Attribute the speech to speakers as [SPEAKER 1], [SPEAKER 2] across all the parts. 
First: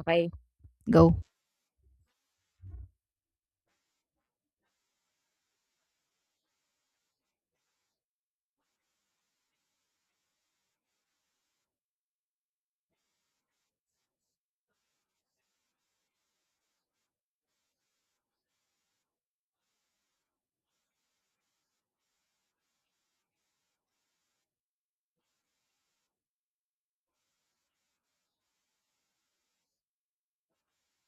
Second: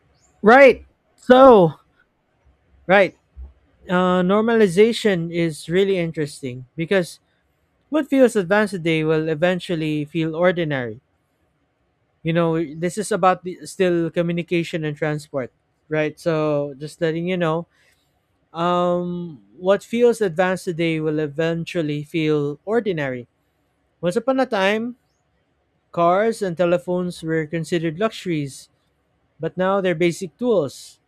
[SPEAKER 1] Okay.
[SPEAKER 2] Right.
[SPEAKER 1] Go.
[SPEAKER 2] So, right. Normalization is really interesting because what feels advanced today will eventually feel ordinary. You know, this is about still communication and transport, right? So, just letting you know, what feels advanced today will eventually feel ordinary. Once upon a time, cars and telephones were considered luxuries, but now they're basic tools.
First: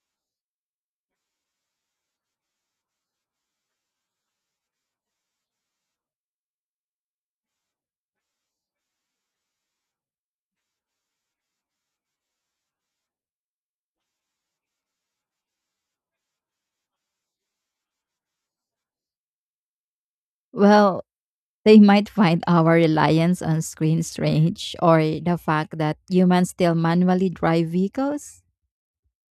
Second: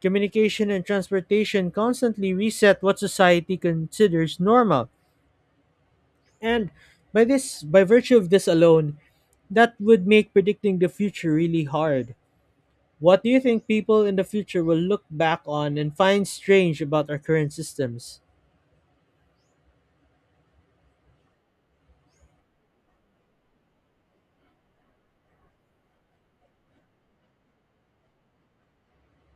[SPEAKER 2] Communication and transportation constantly reset what society considers normal. And by virtue of this alone, that would make predicting the future really hard. What do you think people in the future will look back on and find strange about our current systems?
[SPEAKER 1] Well, they might find our reliance on screen strange, or the fact that humans still manually drive vehicles.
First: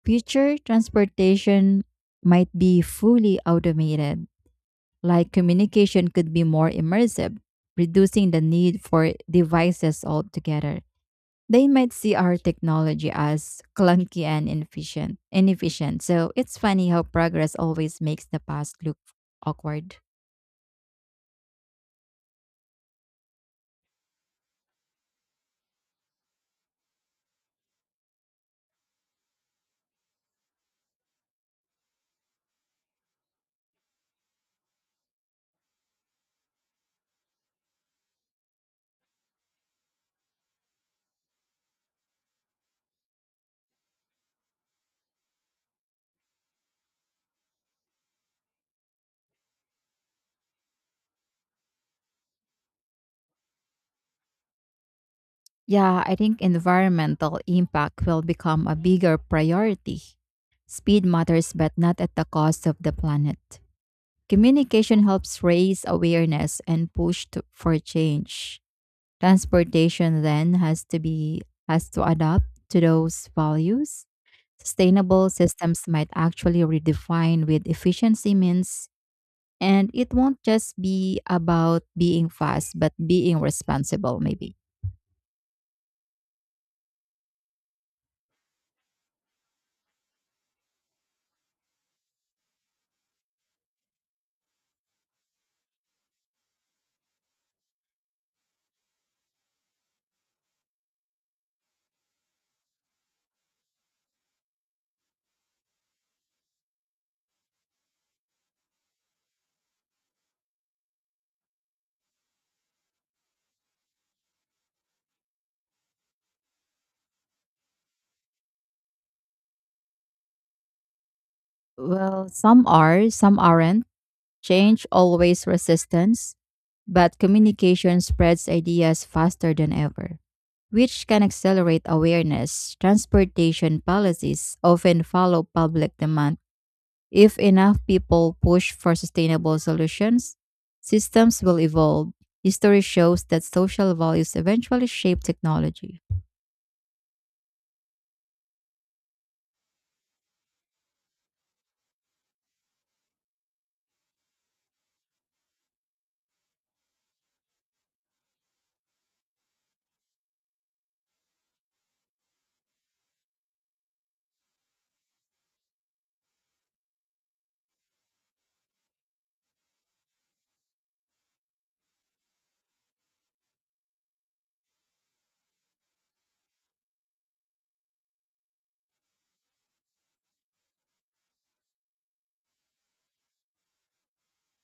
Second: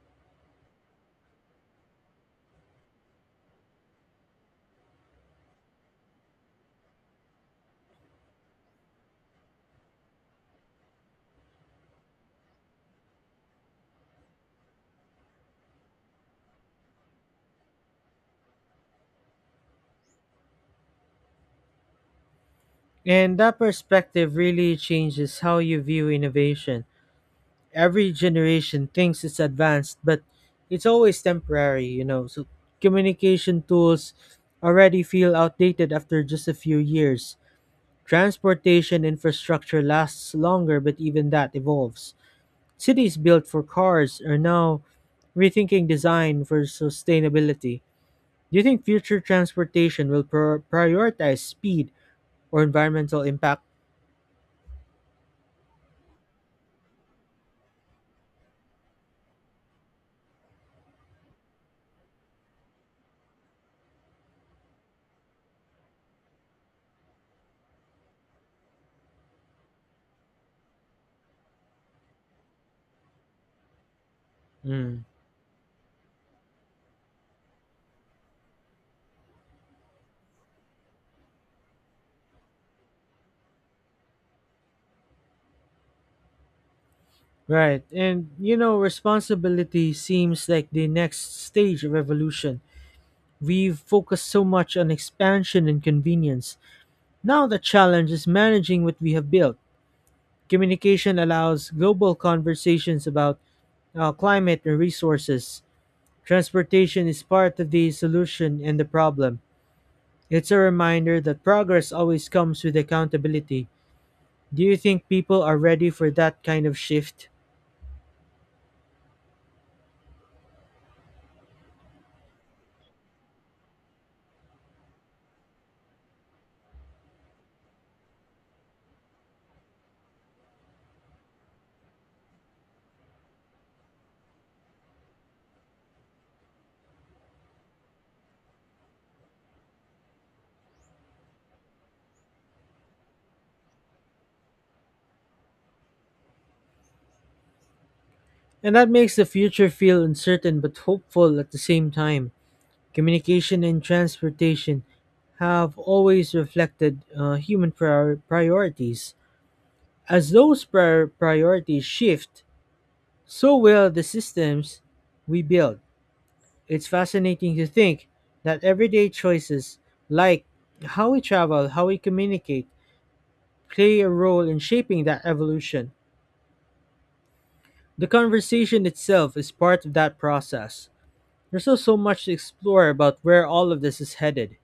[SPEAKER 1] Future transportation might be fully automated, like communication could be more immersive, reducing the need for devices altogether. They might see our technology as clunky and inefficient. Inefficient. So it's funny how progress always makes the past look awkward.
[SPEAKER 2] And that perspective really changes how you view innovation. Every generation thinks it's advanced, but it's always temporary, you know. So communication tools already feel outdated after just a few years. Transportation infrastructure lasts longer, but even that evolves. Cities built for cars are now rethinking design for sustainability. Do you think future transportation will prioritize speed or environmental impact?
[SPEAKER 1] Yeah, I think environmental impact will become a bigger priority. Speed matters, but not at the cost of the planet. Communication helps raise awareness and push to, for change. Transportation then has to be has to adapt to those values.
[SPEAKER 2] Mm.
[SPEAKER 1] Sustainable systems might actually redefine with efficiency means, and it won't just be about being fast, but being responsible. Maybe
[SPEAKER 2] Right. And you know, responsibility seems like the next stage of evolution. We've focused so much on expansion and convenience. Now the challenge is managing what we have built. Communication allows global conversations about climate and resources. Transportation is part of the solution and the problem. It's a reminder that progress always comes with accountability. Do you think people are ready for that kind of shift?
[SPEAKER 1] well, some are, some aren't. Change always resistance, but communication spreads ideas faster than ever, which can accelerate awareness. Transportation policies often follow public demand. If enough people push for sustainable solutions, systems will evolve. History shows that social values eventually shape technology.
[SPEAKER 2] And that makes the future feel uncertain but hopeful at the same time. Communication and transportation have always reflected human priorities. As those priorities shift, so will the systems we build. It's fascinating to think that everyday choices, like how we travel, how we communicate, play a role in shaping that evolution. The conversation itself is part of that process. There's still so much to explore about where all of this is headed.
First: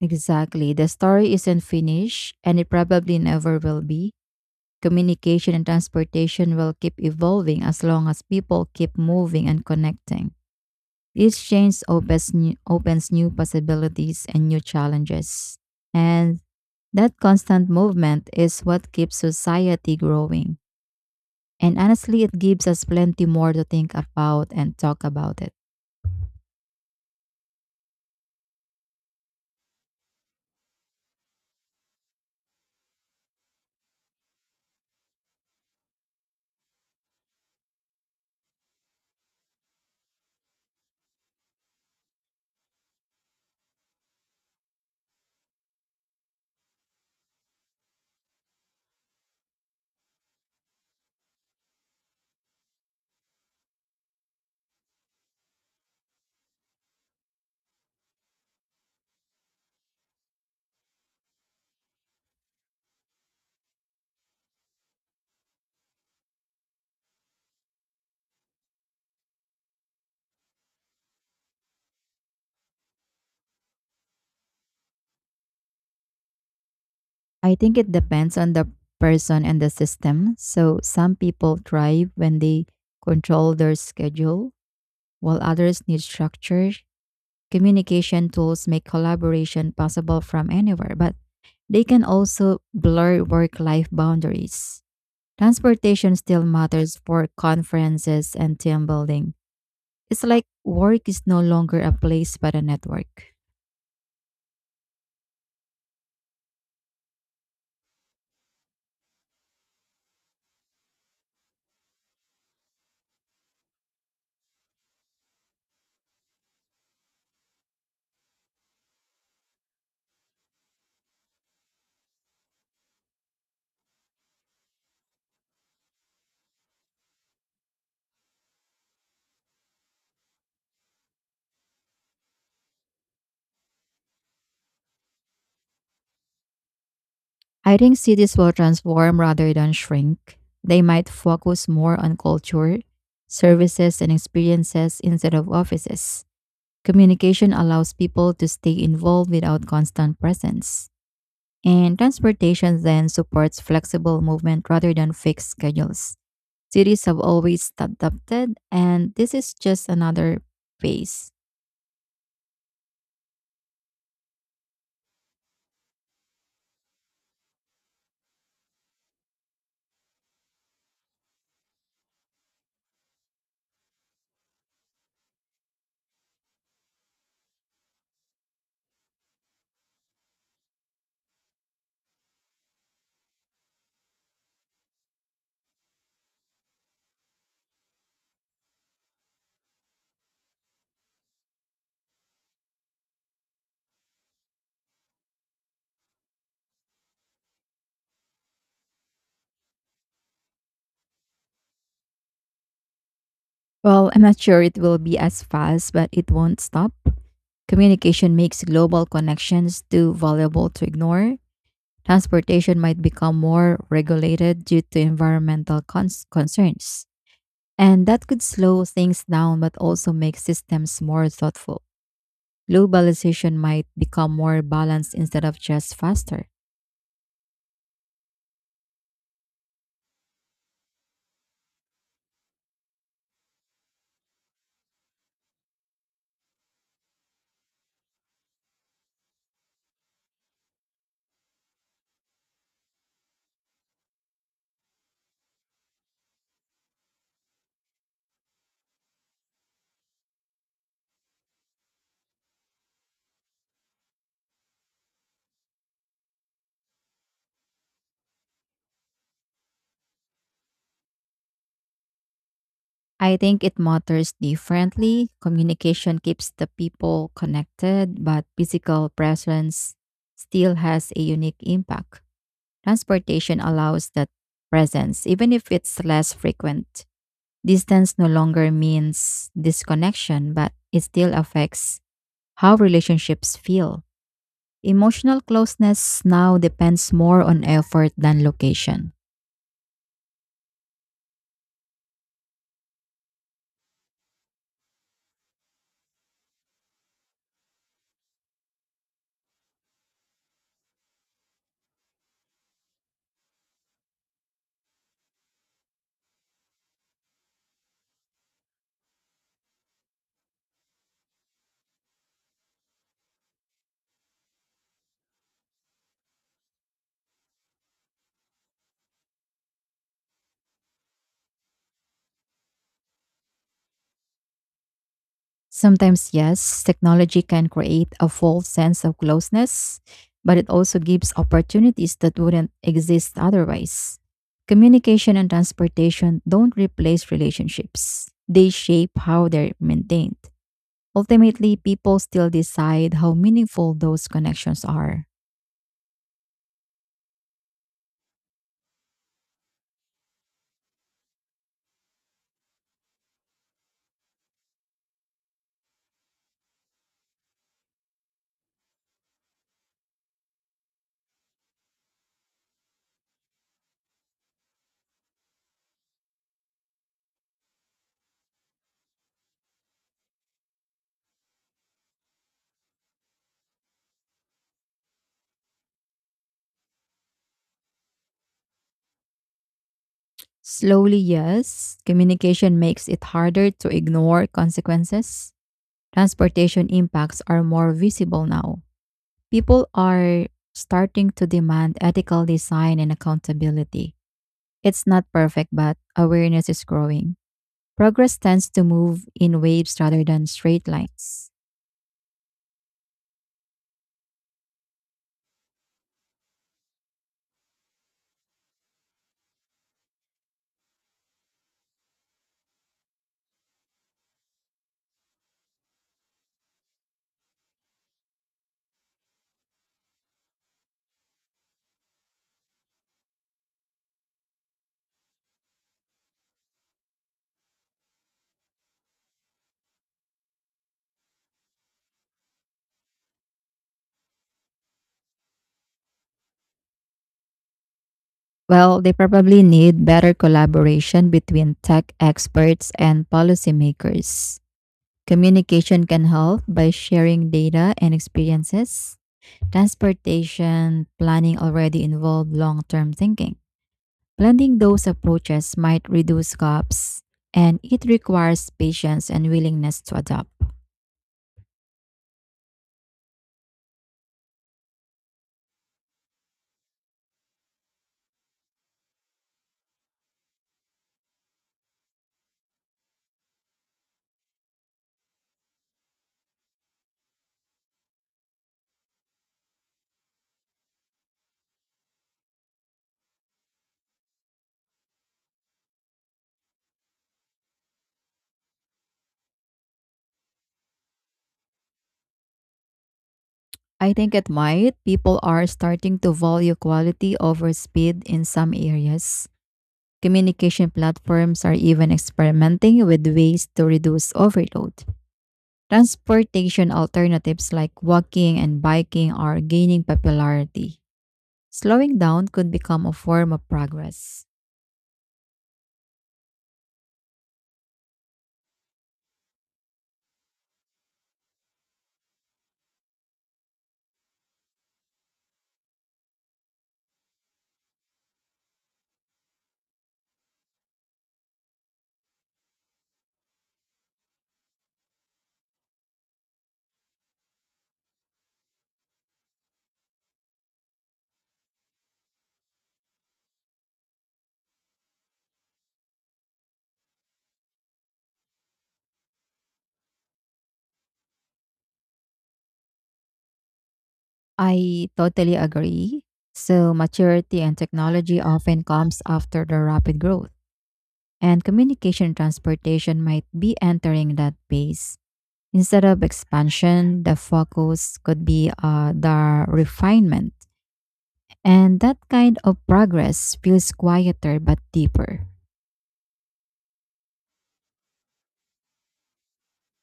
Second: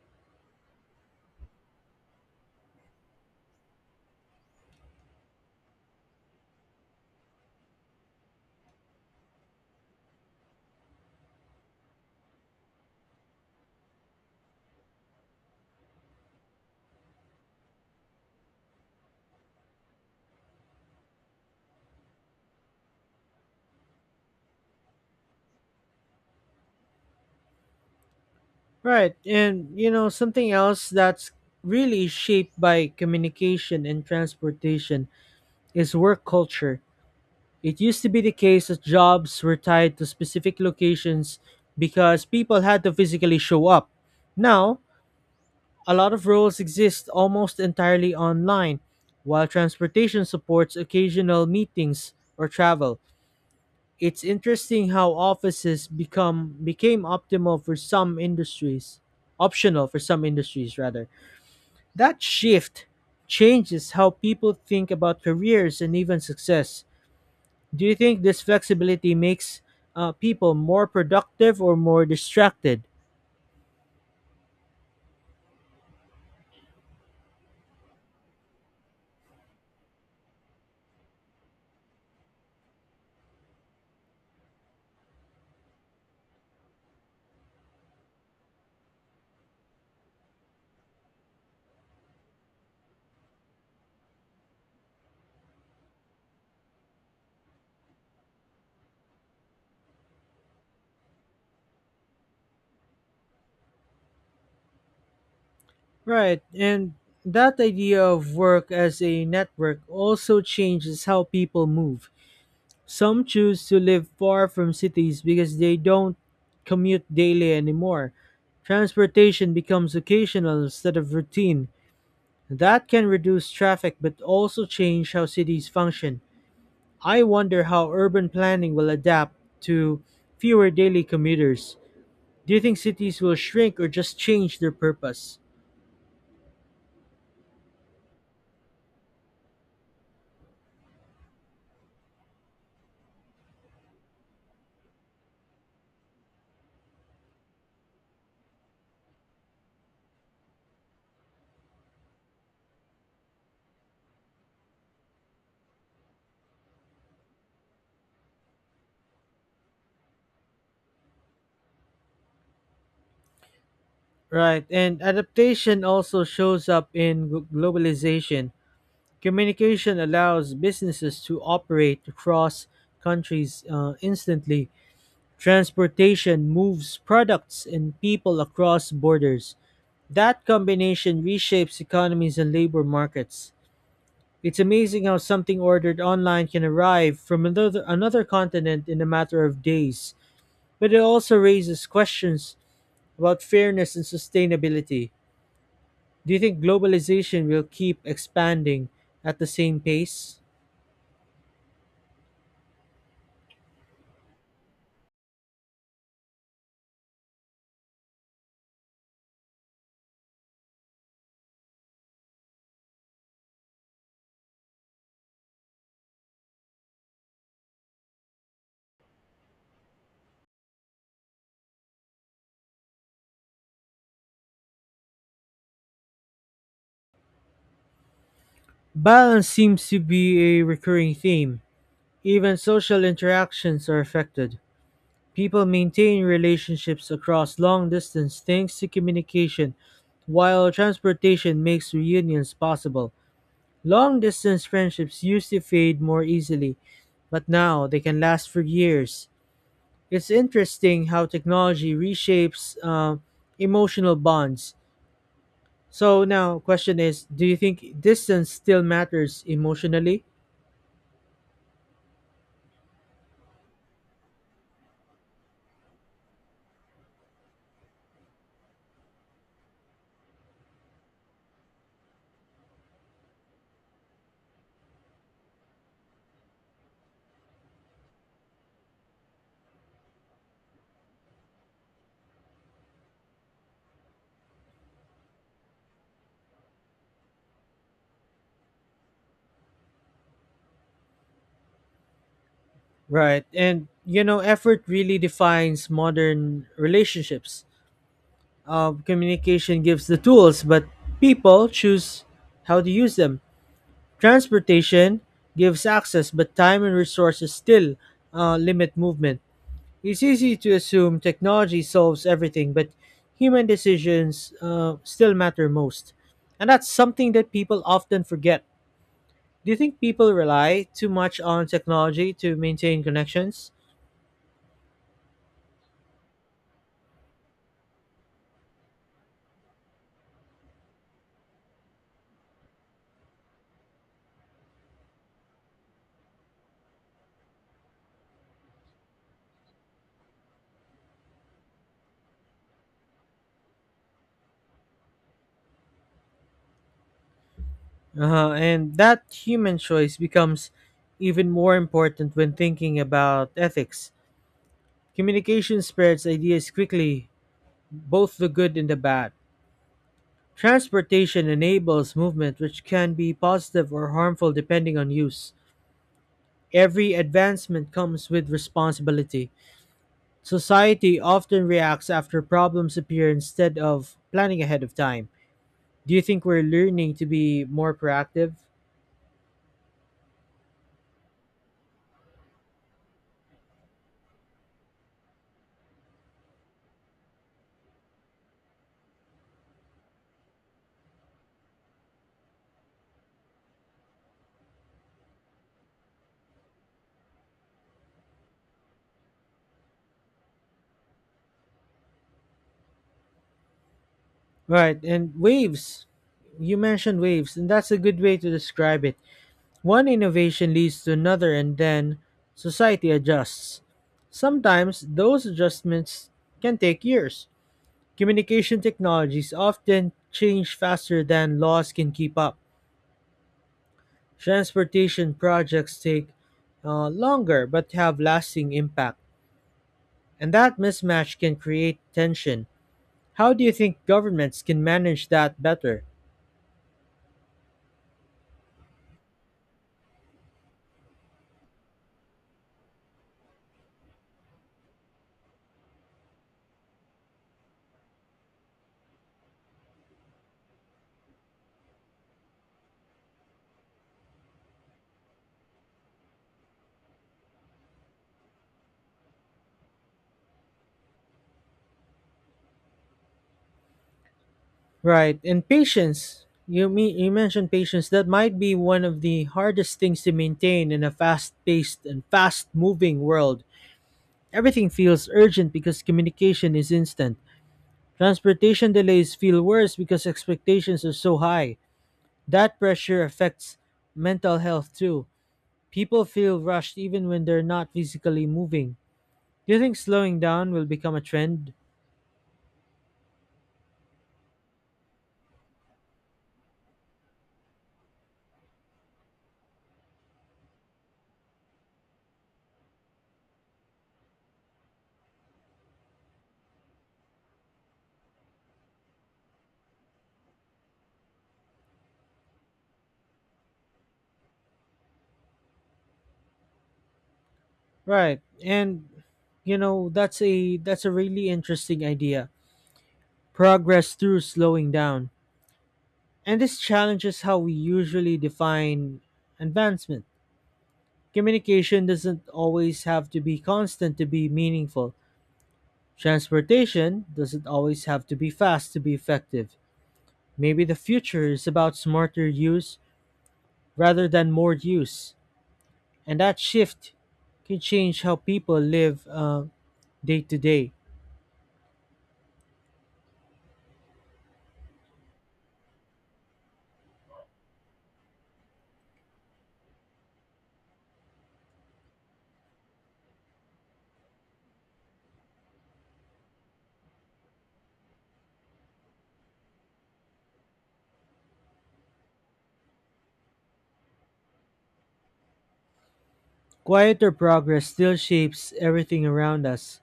[SPEAKER 1] Exactly. The story isn't finished, and it probably never will be. Communication and transportation will keep evolving as long as people keep moving and connecting. Each change opens new possibilities and new challenges. And that constant movement is what keeps society growing. And honestly, it gives us plenty more to think about and talk about it.
[SPEAKER 2] Right, and you know, something else that's really shaped by communication and transportation is work culture. It used to be the case that jobs were tied to specific locations because people had to physically show up. Now, a lot of roles exist almost entirely online, while transportation supports occasional meetings or travel. It's interesting how offices become became optimal for some industries, optional for some industries rather. That shift changes how people think about careers and even success. Do you think this flexibility makes people more productive or more distracted?
[SPEAKER 1] I think it depends on the person and the system. So some people thrive when they control their schedule, while others need structure. Communication tools make collaboration possible from anywhere, but they can also blur work life boundaries. Transportation still matters for conferences and team building. It's like work is no longer a place but a network.
[SPEAKER 2] Right, and that idea of work as a network also changes how people move. Some choose to live far from cities because they don't commute daily anymore. Transportation becomes occasional instead of routine. That can reduce traffic but also change how cities function. I wonder how urban planning will adapt to fewer daily commuters. Do you think cities will shrink or just change their purpose?
[SPEAKER 1] I think cities will transform rather than shrink. They might focus more on culture, services, and experiences instead of offices. Communication allows people to stay involved without constant presence. And transportation then supports flexible movement rather than fixed schedules. Cities have always adapted, and this is just another phase.
[SPEAKER 2] Right, and adaptation also shows up in globalization. Communication allows businesses to operate across countries instantly. Transportation moves products and people across borders. That combination reshapes economies and labor markets. It's amazing how something ordered online can arrive from another continent in a matter of days. But it also raises questions about fairness and sustainability. Do you think globalization will keep expanding at the same pace?
[SPEAKER 1] Well, I'm not sure it will be as fast, but it won't stop. Communication makes global connections too valuable to ignore. Transportation might become more regulated due to environmental concerns. And that could slow things down, but also make systems more thoughtful. Globalization might become more balanced instead of just faster.
[SPEAKER 2] Balance seems to be a recurring theme. Even social interactions are affected. People maintain relationships across long distance thanks to communication, while transportation makes reunions possible. Long distance friendships used to fade more easily, but now they can last for years. It's interesting how technology reshapes emotional bonds. So now, question is, do you think distance still matters emotionally?
[SPEAKER 1] I think it matters differently. Communication keeps the people connected, but physical presence still has a unique impact. Transportation allows that presence, even if it's less frequent. Distance no longer means disconnection, but it still affects how relationships feel. Emotional closeness now depends more on effort than location.
[SPEAKER 2] Right. And, you know, effort really defines modern relationships. Communication gives the tools, but people choose how to use them. Transportation gives access, but time and resources still limit movement. It's easy to assume technology solves everything, but human decisions still matter most. And that's something that people often forget. Do you think people rely too much on technology to maintain connections?
[SPEAKER 1] Sometimes, yes, technology can create a false sense of closeness, but it also gives opportunities that wouldn't exist otherwise. Communication and transportation don't replace relationships, they shape how they're maintained. Ultimately, people still decide how meaningful those connections are.
[SPEAKER 2] Uh-huh. And that human choice becomes even more important when thinking about ethics. Communication spreads ideas quickly, both the good and the bad. Transportation enables movement, which can be positive or harmful depending on use. Every advancement comes with responsibility. Society often reacts after problems appear instead of planning ahead of time. Do you think we're learning to be more proactive?
[SPEAKER 1] Slowly, yes, communication makes it harder to ignore consequences. Transportation impacts are more visible now. People are starting to demand ethical design and accountability. It's not perfect, but awareness is growing. Progress tends to move in waves rather than straight lines.
[SPEAKER 2] Right, and waves. You mentioned waves, and that's a good way to describe it. One innovation leads to another, and then society adjusts. Sometimes those adjustments can take years. Communication technologies often change faster than laws can keep up. Transportation projects take longer but have lasting impact, and that mismatch can create tension. How do you think governments can manage that better?
[SPEAKER 1] Well, they probably need better collaboration between tech experts and policymakers. Communication can help by sharing data and experiences. Transportation planning already involved long term thinking. Blending those approaches might reduce gaps, and it requires patience and willingness to adapt.
[SPEAKER 2] Right, and patience. You mentioned patience. That might be one of the hardest things to maintain in a fast-paced and fast-moving world. Everything feels urgent because communication is instant. Transportation delays feel worse because expectations are so high. That pressure affects mental health too. People feel rushed even when they're not physically moving. Do you think slowing down will become a trend?
[SPEAKER 1] I think it might. People are starting to value quality over speed in some areas. Communication platforms are even experimenting with ways to reduce overload. Transportation alternatives like walking and biking are gaining popularity. Slowing down could become a form of progress.
[SPEAKER 2] Right. And you know, that's a really interesting idea. Progress through slowing down. And this challenges how we usually define advancement. Communication doesn't always have to be constant to be meaningful. Transportation doesn't always have to be fast to be effective. Maybe the future is about smarter use rather than more use, and that shift can change how people live day to day.
[SPEAKER 1] I totally agree. So, maturity and technology often comes after the rapid growth, and communication and transportation might be entering that phase. Instead of expansion, the focus could be the refinement. And that kind of progress feels quieter but deeper.
[SPEAKER 2] Quieter progress still shapes everything around us.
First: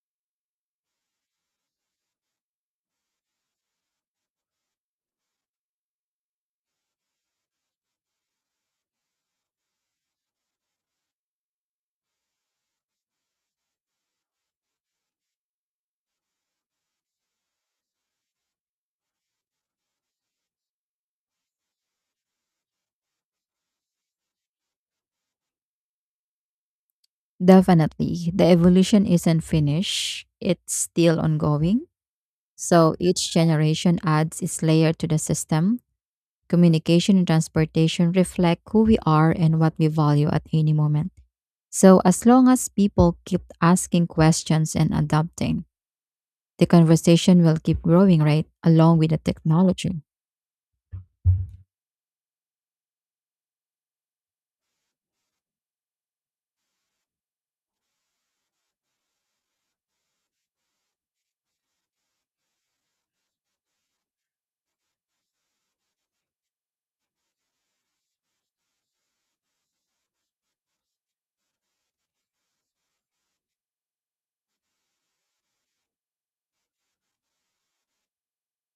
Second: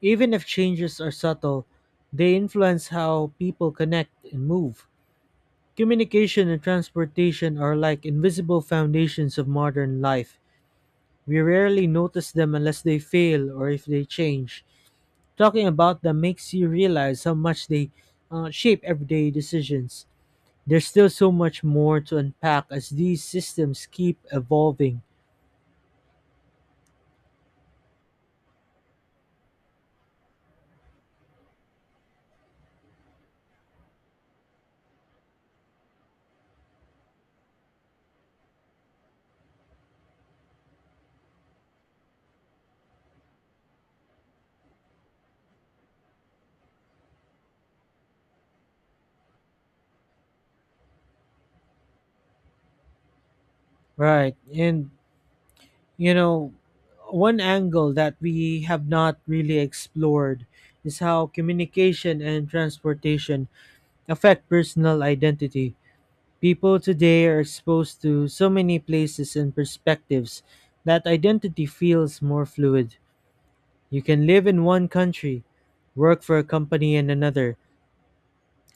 [SPEAKER 2] Even if changes are subtle, they influence how people connect and move. Communication and transportation are like invisible foundations of modern life. We rarely notice them unless they fail or if they change. Talking about them makes you realize how much they shape everyday decisions. There's still so much more to unpack as these systems keep evolving.
[SPEAKER 1] Definitely, the evolution isn't finished, it's still ongoing. So each generation adds its layer to the system. Communication and transportation reflect who we are and what we value at any moment. So as long as people keep asking questions and adapting, the conversation will keep growing, right? Along with the technology.
[SPEAKER 2] Right. And, you know, one angle that we have not really explored is how communication and transportation affect personal identity. People today are exposed to so many places and perspectives that identity feels more fluid. You can live in one country, work for a company in another,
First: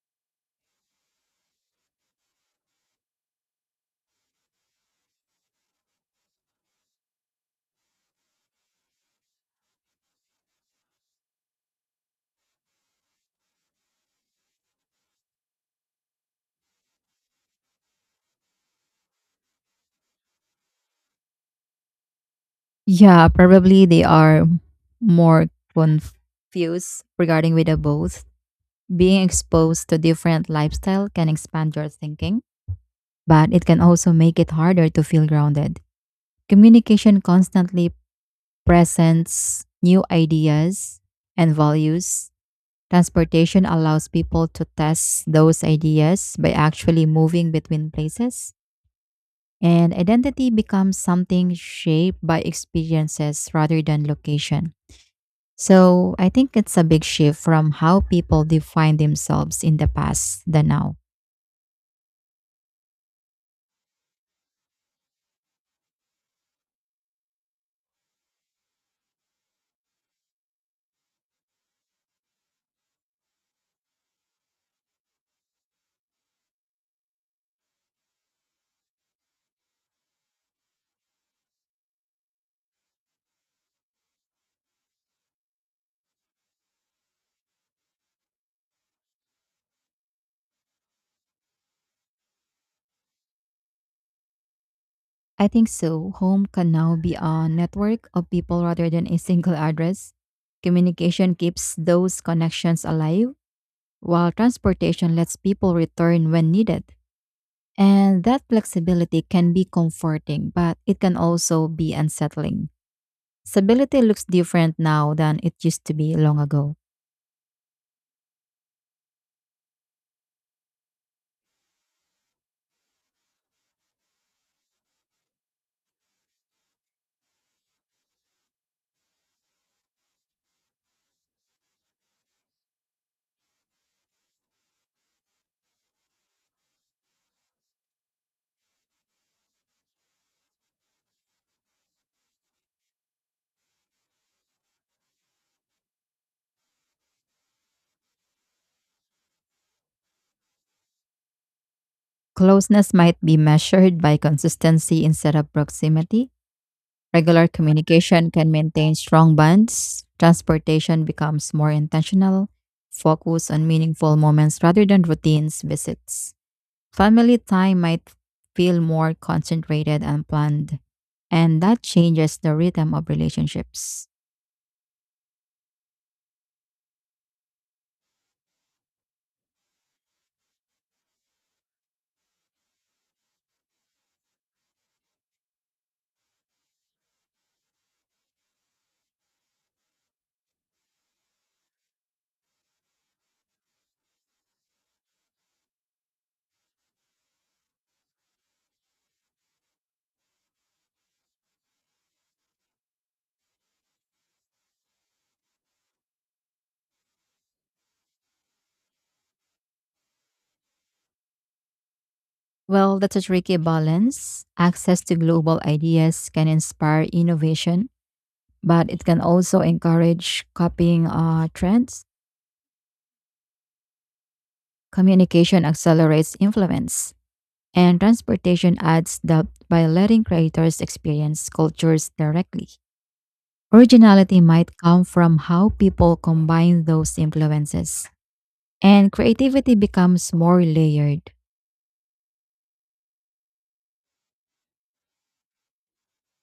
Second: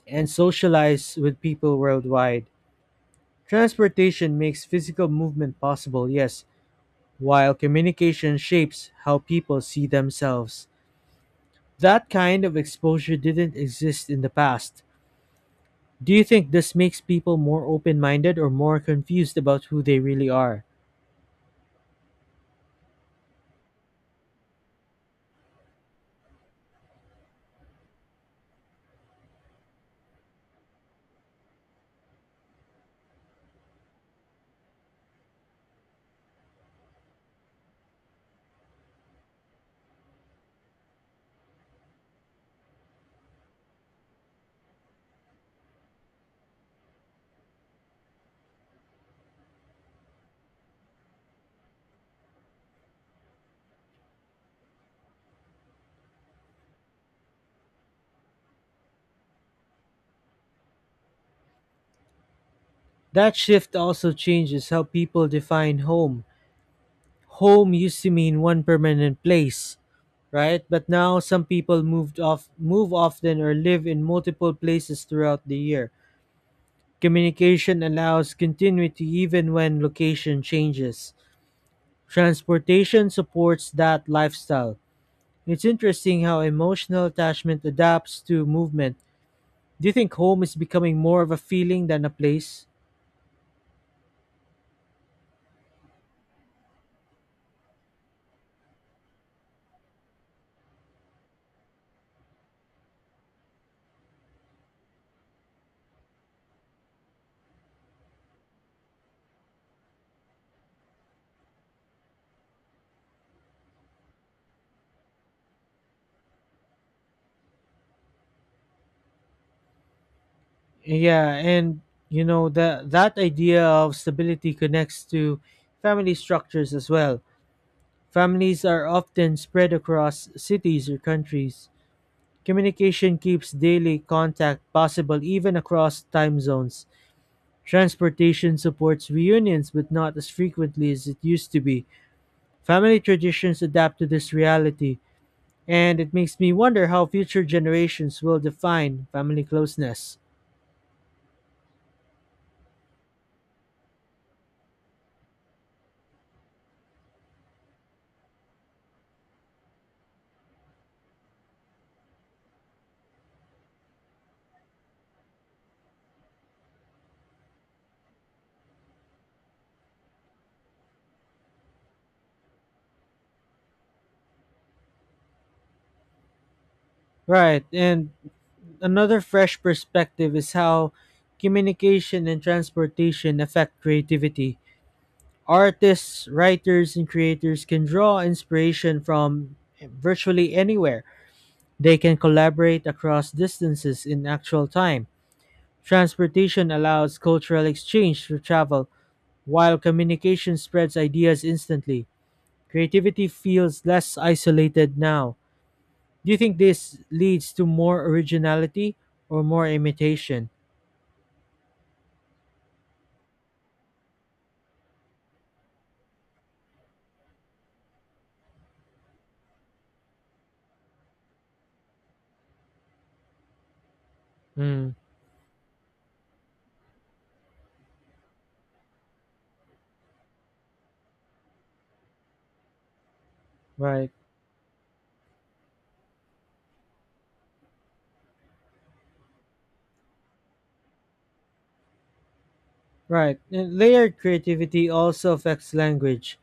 [SPEAKER 2] and socialize with people worldwide. Transportation makes physical movement possible, yes, while communication shapes how people see themselves. That kind of exposure didn't exist in the past. Do you think this makes people more open minded or more confused about who they really are?
[SPEAKER 1] Yeah, probably they are more confused regarding with the both. Being exposed to different lifestyle can expand your thinking, but it can also make it harder to feel grounded. Communication constantly presents new ideas and values. Transportation allows people to test those ideas by actually moving between places. And identity becomes something shaped by experiences rather than location. So I think it's a big shift from how people define themselves in the past than now.
[SPEAKER 2] That shift also changes how people define home. Home used to mean one permanent place, right? But now some people move often or live in multiple places throughout the year. Communication allows continuity even when location changes. Transportation supports that lifestyle. It's interesting how emotional attachment adapts to movement. Do you think home is becoming more of a feeling than a place?
[SPEAKER 1] I think so. Home can now be a network of people rather than a single address. Communication keeps those connections alive, while transportation lets people return when needed. And that flexibility can be comforting, but it can also be unsettling. Stability looks different now than it used to be long ago.
[SPEAKER 2] Yeah, and you know the that idea of stability connects to family structures as well. Families are often spread across cities or countries. Communication keeps daily contact possible even across time zones. Transportation supports reunions, but not as frequently as it used to be. Family traditions adapt to this reality, and it makes me wonder how future generations will define family closeness.
[SPEAKER 1] Closeness might be measured by consistency instead of proximity. Regular communication can maintain strong bonds. Transportation becomes more intentional. Focus on meaningful moments rather than routines visits. Family time might feel more concentrated and planned, and that changes the rhythm of relationships.
[SPEAKER 2] Right, and another fresh perspective is how communication and transportation affect creativity. Artists, writers, and creators can draw inspiration from virtually anywhere. They can collaborate across distances in actual time. Transportation allows cultural exchange through travel, while communication spreads ideas instantly. Creativity feels less isolated now. Do you think this leads to more originality or more imitation?
[SPEAKER 1] Well, that's a tricky balance. Access to global ideas can inspire innovation, but it can also encourage copying trends.
[SPEAKER 2] Mm,
[SPEAKER 1] Communication accelerates influence. And transportation adds depth by letting creators experience cultures directly.
[SPEAKER 2] right.
[SPEAKER 1] Originality might come from how people combine those influences, and creativity becomes more layered.
[SPEAKER 2] Right. And layered creativity also affects language.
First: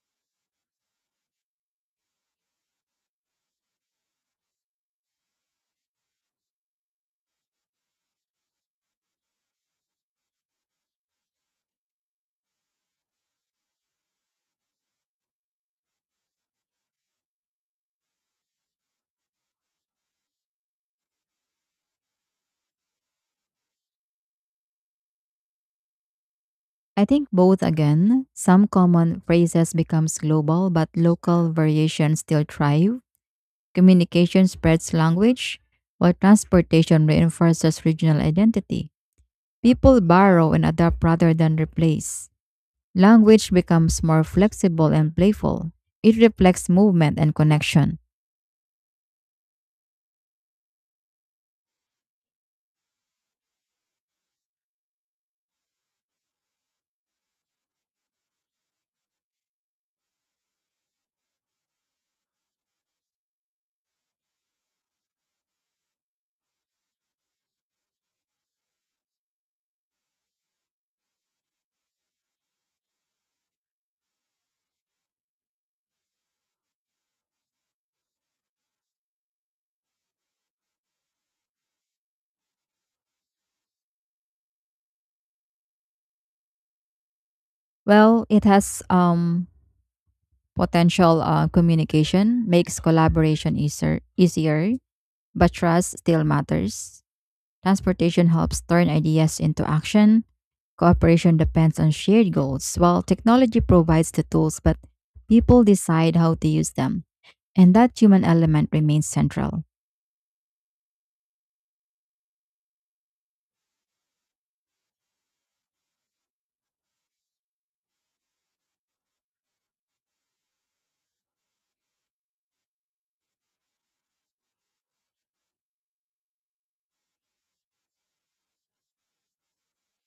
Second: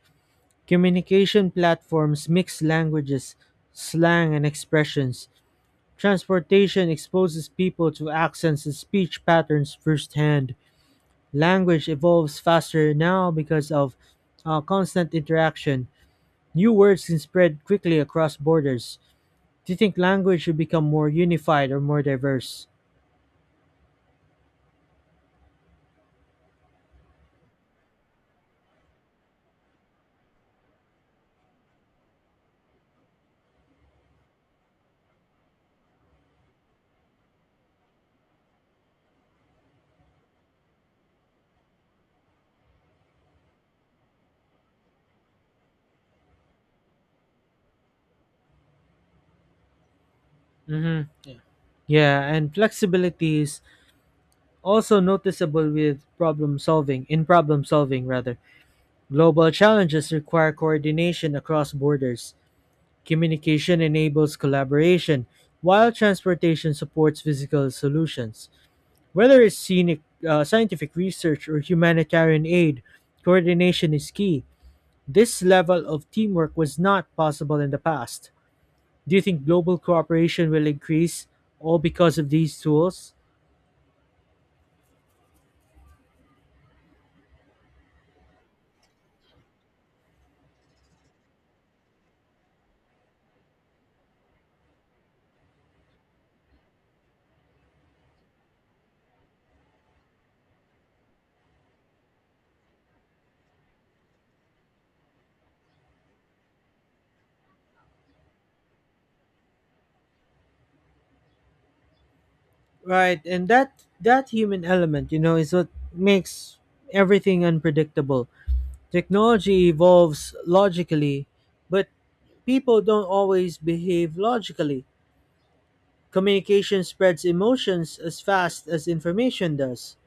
[SPEAKER 2] Communication platforms mix languages, slang, and expressions. Transportation exposes people to accents and speech patterns firsthand. Language evolves faster now because of constant interaction. New words can spread quickly across borders. Do you think language should become more unified or more diverse?
[SPEAKER 1] I think both again, some common phrases becomes global but local variations still thrive. Communication spreads language, while transportation reinforces regional identity. People borrow and adapt rather than replace. Language becomes more flexible and playful. It reflects movement and connection.
[SPEAKER 2] Hmm. Yeah, and flexibility is also noticeable with problem solving rather. Global challenges require coordination across borders. Communication enables collaboration, while transportation supports physical solutions. Whether it's scientific research or humanitarian aid, coordination is key. This level of teamwork was not possible in the past. Do you think global cooperation will increase all because of these tools?
[SPEAKER 1] Well, it has potential communication, makes collaboration easier, but trust still matters. Transportation helps turn ideas into action. Cooperation depends on shared goals, while technology provides the tools, but people decide how to use them. And that human element remains central.
[SPEAKER 2] Right, and that human element, you know, is what makes everything unpredictable. Technology evolves logically, but people don't always behave logically. Communication spreads emotions as fast as information does.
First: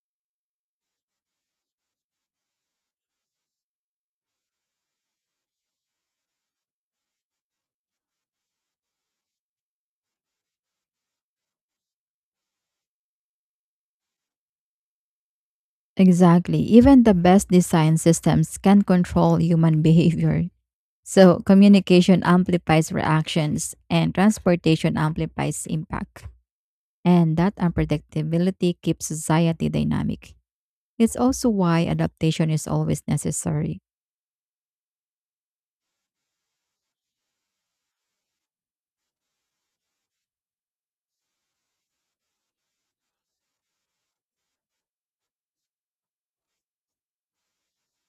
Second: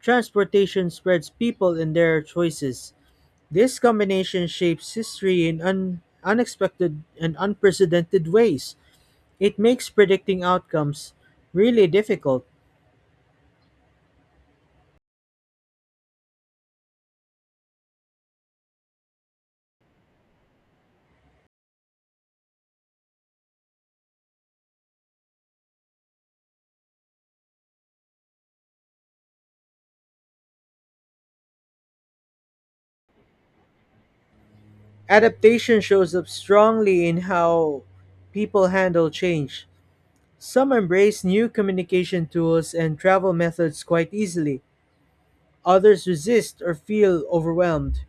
[SPEAKER 2] Transportation spreads people and their choices. This combination shapes history in unexpected and unprecedented ways. It makes predicting outcomes really difficult.
[SPEAKER 1] Exactly. Even the best design systems can control human behavior. So, communication amplifies reactions and transportation amplifies impact. And that unpredictability keeps society dynamic. It's also why adaptation is always necessary.
[SPEAKER 2] Adaptation shows up strongly in how people handle change. Some embrace new communication tools and travel methods quite easily, others resist or feel overwhelmed.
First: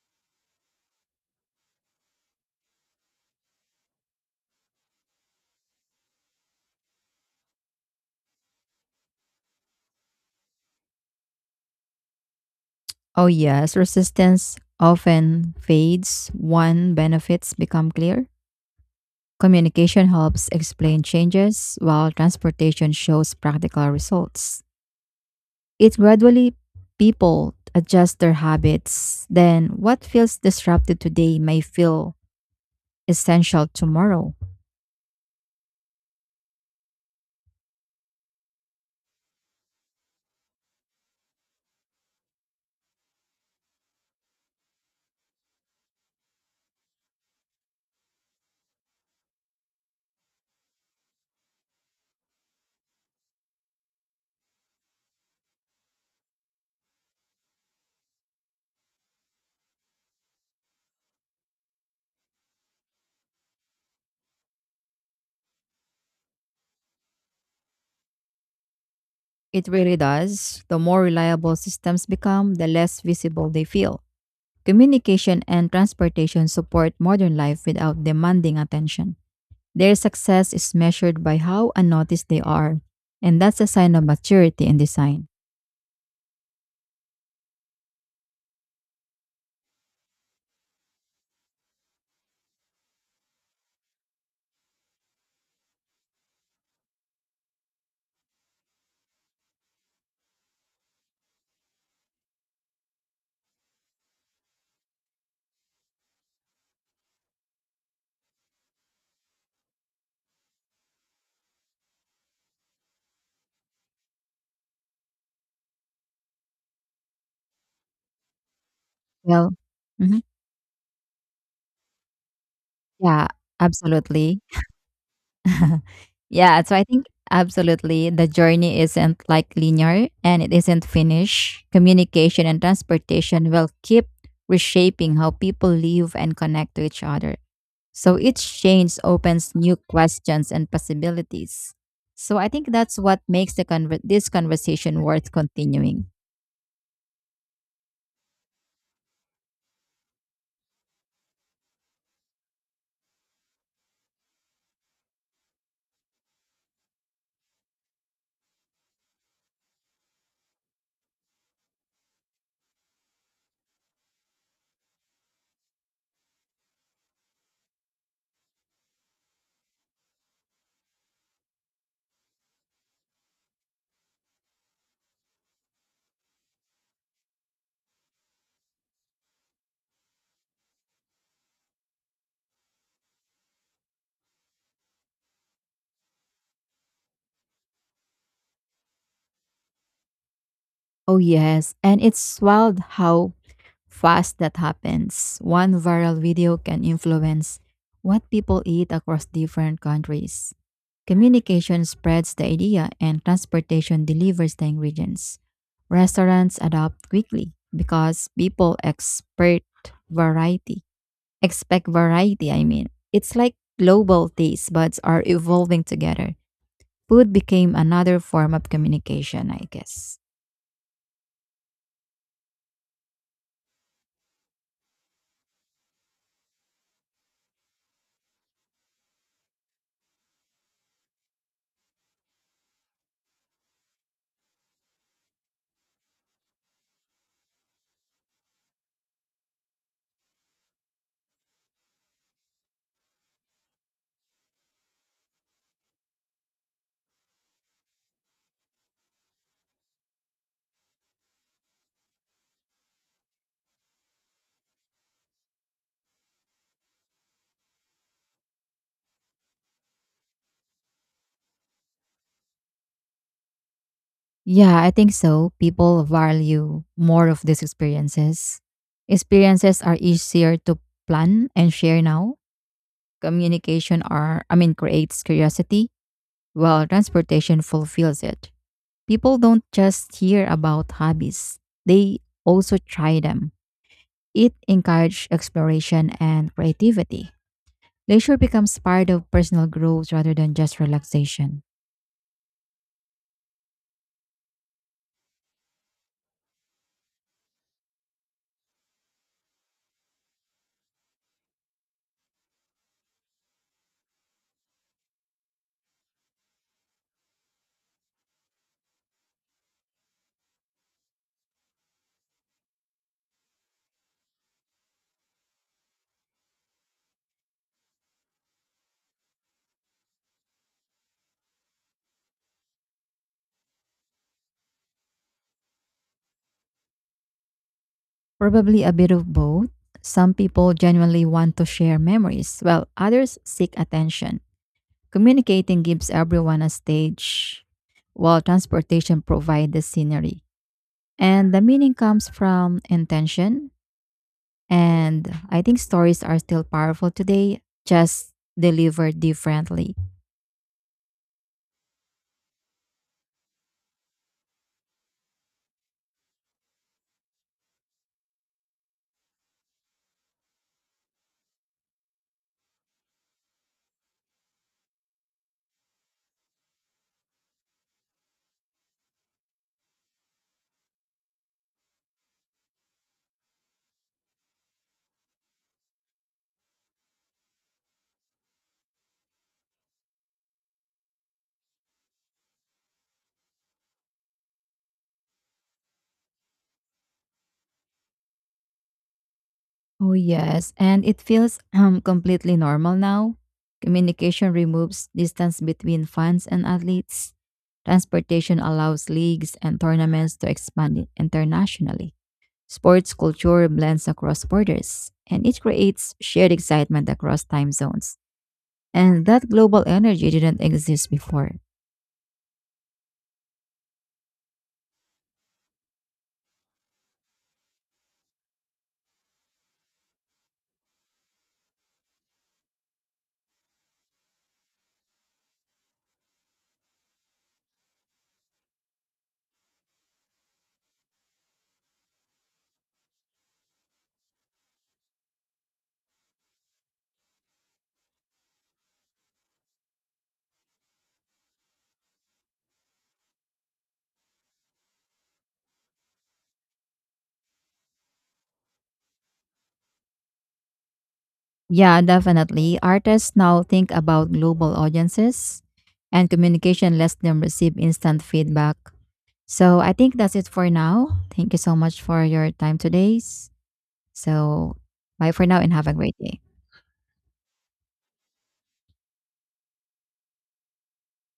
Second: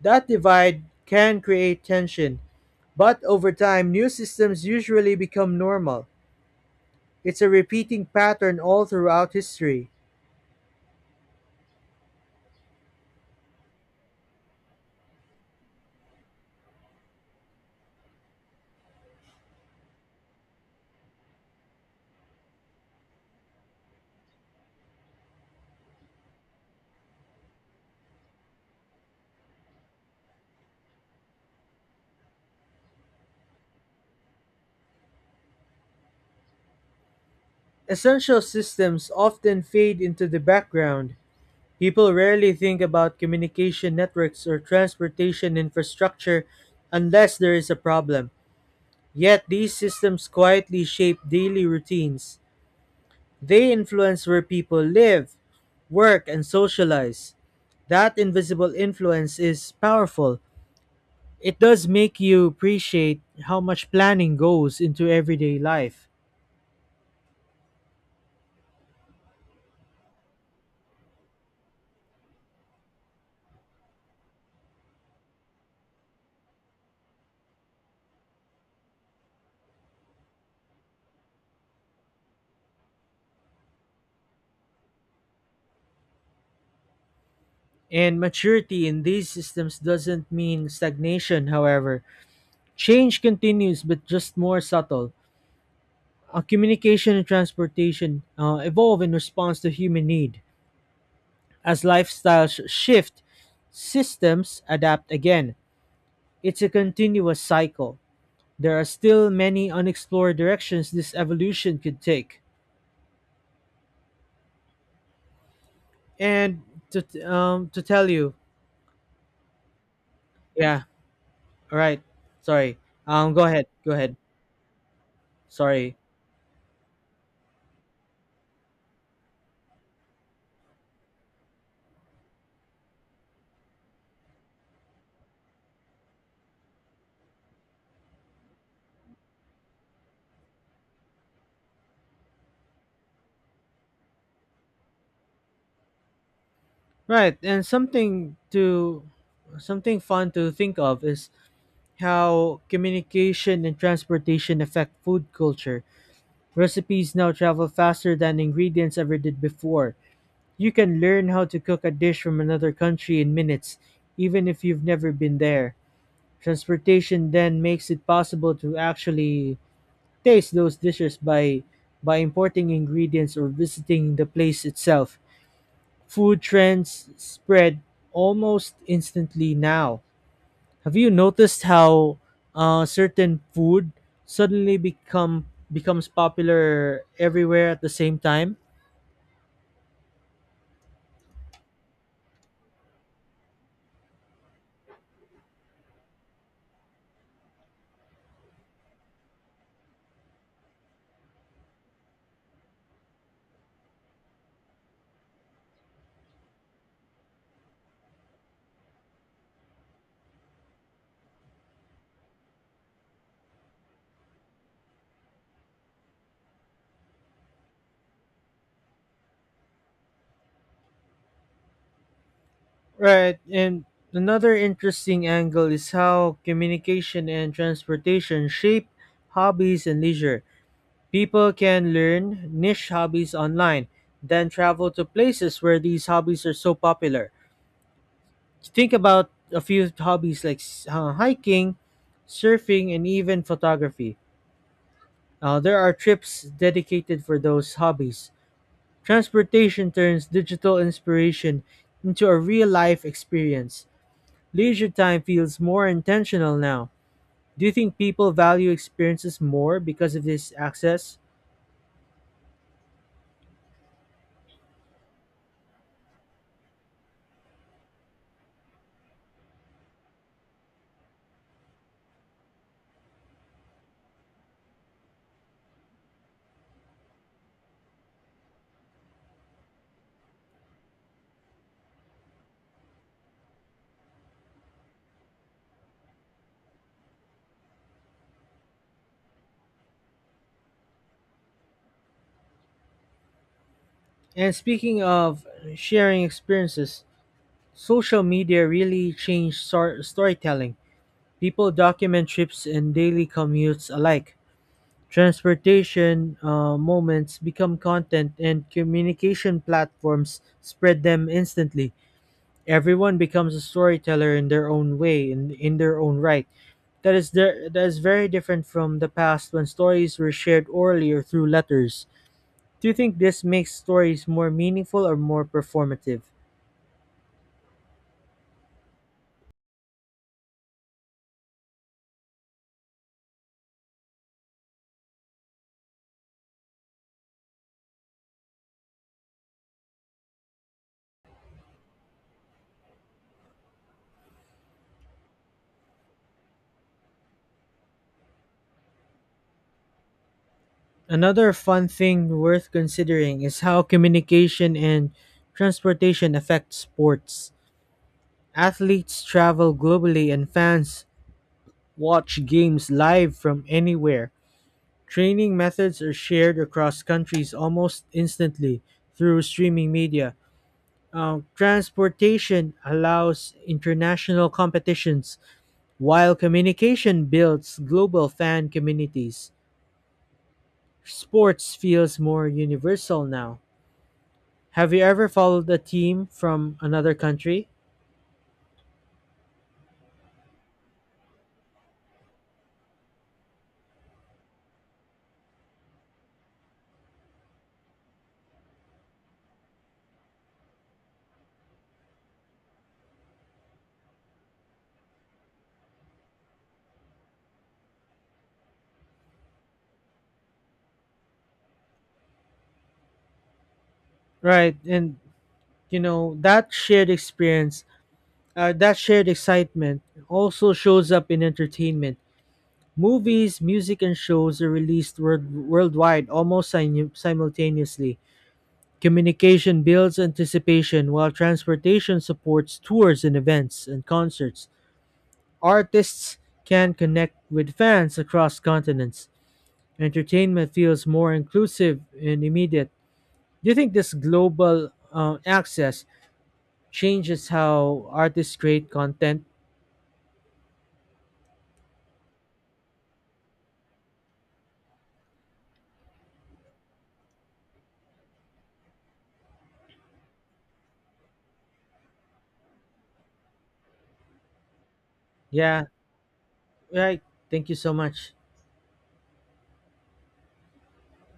[SPEAKER 2] That divide can create tension, but over time, new systems usually become normal. It's a repeating pattern all throughout history.
[SPEAKER 1] Oh, yes, resistance often fades when benefits become clear. Communication helps explain changes, while transportation shows practical results. It gradually people adjust their habits, then what feels disrupted today may feel essential tomorrow.
[SPEAKER 2] Essential systems often fade into the background. People rarely think about communication networks or transportation infrastructure unless there is a problem. Yet these systems quietly shape daily routines. They influence where people live, work, and socialize. That invisible influence is powerful. It does make you appreciate how much planning goes into everyday life.
[SPEAKER 1] It really does. The more reliable systems become, the less visible they feel. Communication and transportation support modern life without demanding attention. Their success is measured by how unnoticed they are, and that's a sign of maturity in design.
[SPEAKER 2] And maturity in these systems doesn't mean stagnation, however. Change continues, but just more subtle. Communication and transportation evolve in response to human need. As lifestyles shift, systems adapt again. It's a continuous cycle. There are still many unexplored directions this evolution could take. And to tell you,
[SPEAKER 1] Well, mhm.
[SPEAKER 2] yeah, all right. Sorry.
[SPEAKER 1] Yeah,
[SPEAKER 2] Go ahead. Go ahead.
[SPEAKER 1] absolutely.
[SPEAKER 2] Sorry.
[SPEAKER 1] Yeah, so I think absolutely the journey isn't like linear and it isn't finished. Communication and transportation will keep reshaping how people live and connect to each other. So each change opens new questions and possibilities. So I think that's what makes the this conversation worth continuing.
[SPEAKER 2] Right. And something fun to think of is how communication and transportation affect food culture. Recipes now travel faster than ingredients ever did before. You can learn how to cook a dish from another country in minutes, even if you've never been there. Transportation then makes it possible to actually taste those dishes by importing ingredients or visiting the place itself. Food trends spread almost instantly now. Have you noticed how certain food suddenly become becomes popular everywhere at the same time?
[SPEAKER 1] Oh yes, and it's wild how fast that happens. One viral video can influence what people eat across different countries. Communication spreads the idea, and transportation delivers the ingredients. Restaurants adapt quickly because people expect variety. Expect variety, I mean. It's like global taste buds are evolving together. Food became another form of communication, I guess.
[SPEAKER 2] Right, and another interesting angle is how communication and transportation shape hobbies and leisure. People can learn niche hobbies online, then travel to places where these hobbies are so popular. Think about a few hobbies like hiking, surfing, and even photography. There are trips dedicated for those hobbies. Transportation turns digital inspiration into a real life experience. Leisure time feels more intentional now. Do you think people value experiences more because of this access?
[SPEAKER 1] Yeah, I think so. People value more of these experiences. Experiences are easier to plan and share now. Communication are I mean creates curiosity, while transportation fulfills it. People don't just hear about hobbies. They also try them. It encourages exploration and creativity. Leisure becomes part of personal growth rather than just relaxation.
[SPEAKER 2] And speaking of sharing experiences, social media really changed storytelling. People document trips and daily commutes alike. Transportation moments become content, and communication platforms spread them instantly. Everyone becomes a storyteller in their own way, in their own right. That is very different from the past when stories were shared orally or through letters. Do you think this makes stories more meaningful or more performative?
[SPEAKER 1] Probably a bit of both. Some people genuinely want to share memories, while others seek attention. Communicating gives everyone a stage, while transportation provides the scenery. And the meaning comes from intention. And I think stories are still powerful today, just delivered differently.
[SPEAKER 2] Another fun thing worth considering is how communication and transportation affect sports. Athletes travel globally and fans watch games live from anywhere. Training methods are shared across countries almost instantly through streaming media. Transportation allows international competitions, while communication builds global fan communities. Sports feels more universal now. Have you ever followed a team from another country?
[SPEAKER 1] Oh, yes. And it feels completely normal now. Communication removes distance between fans and athletes. Transportation allows leagues and tournaments to expand internationally. Sports culture blends across borders, and it creates shared excitement across time zones. And that global energy didn't exist before.
[SPEAKER 2] Right, and you know that shared experience, that shared excitement also shows up in entertainment. Movies, music, and shows are released worldwide almost simultaneously. Communication builds anticipation, while transportation supports tours and events and concerts. Artists can connect with fans across continents. Entertainment feels more inclusive and immediate. Do you think this global access changes how artists create content?
[SPEAKER 1] Yeah, definitely. Artists now think about global audiences, and communication lets them receive instant feedback. So I think that's it for now. Thank you so much for your time today. So bye for now and
[SPEAKER 2] Yeah,
[SPEAKER 1] have a great day.
[SPEAKER 2] right. Thank you so much.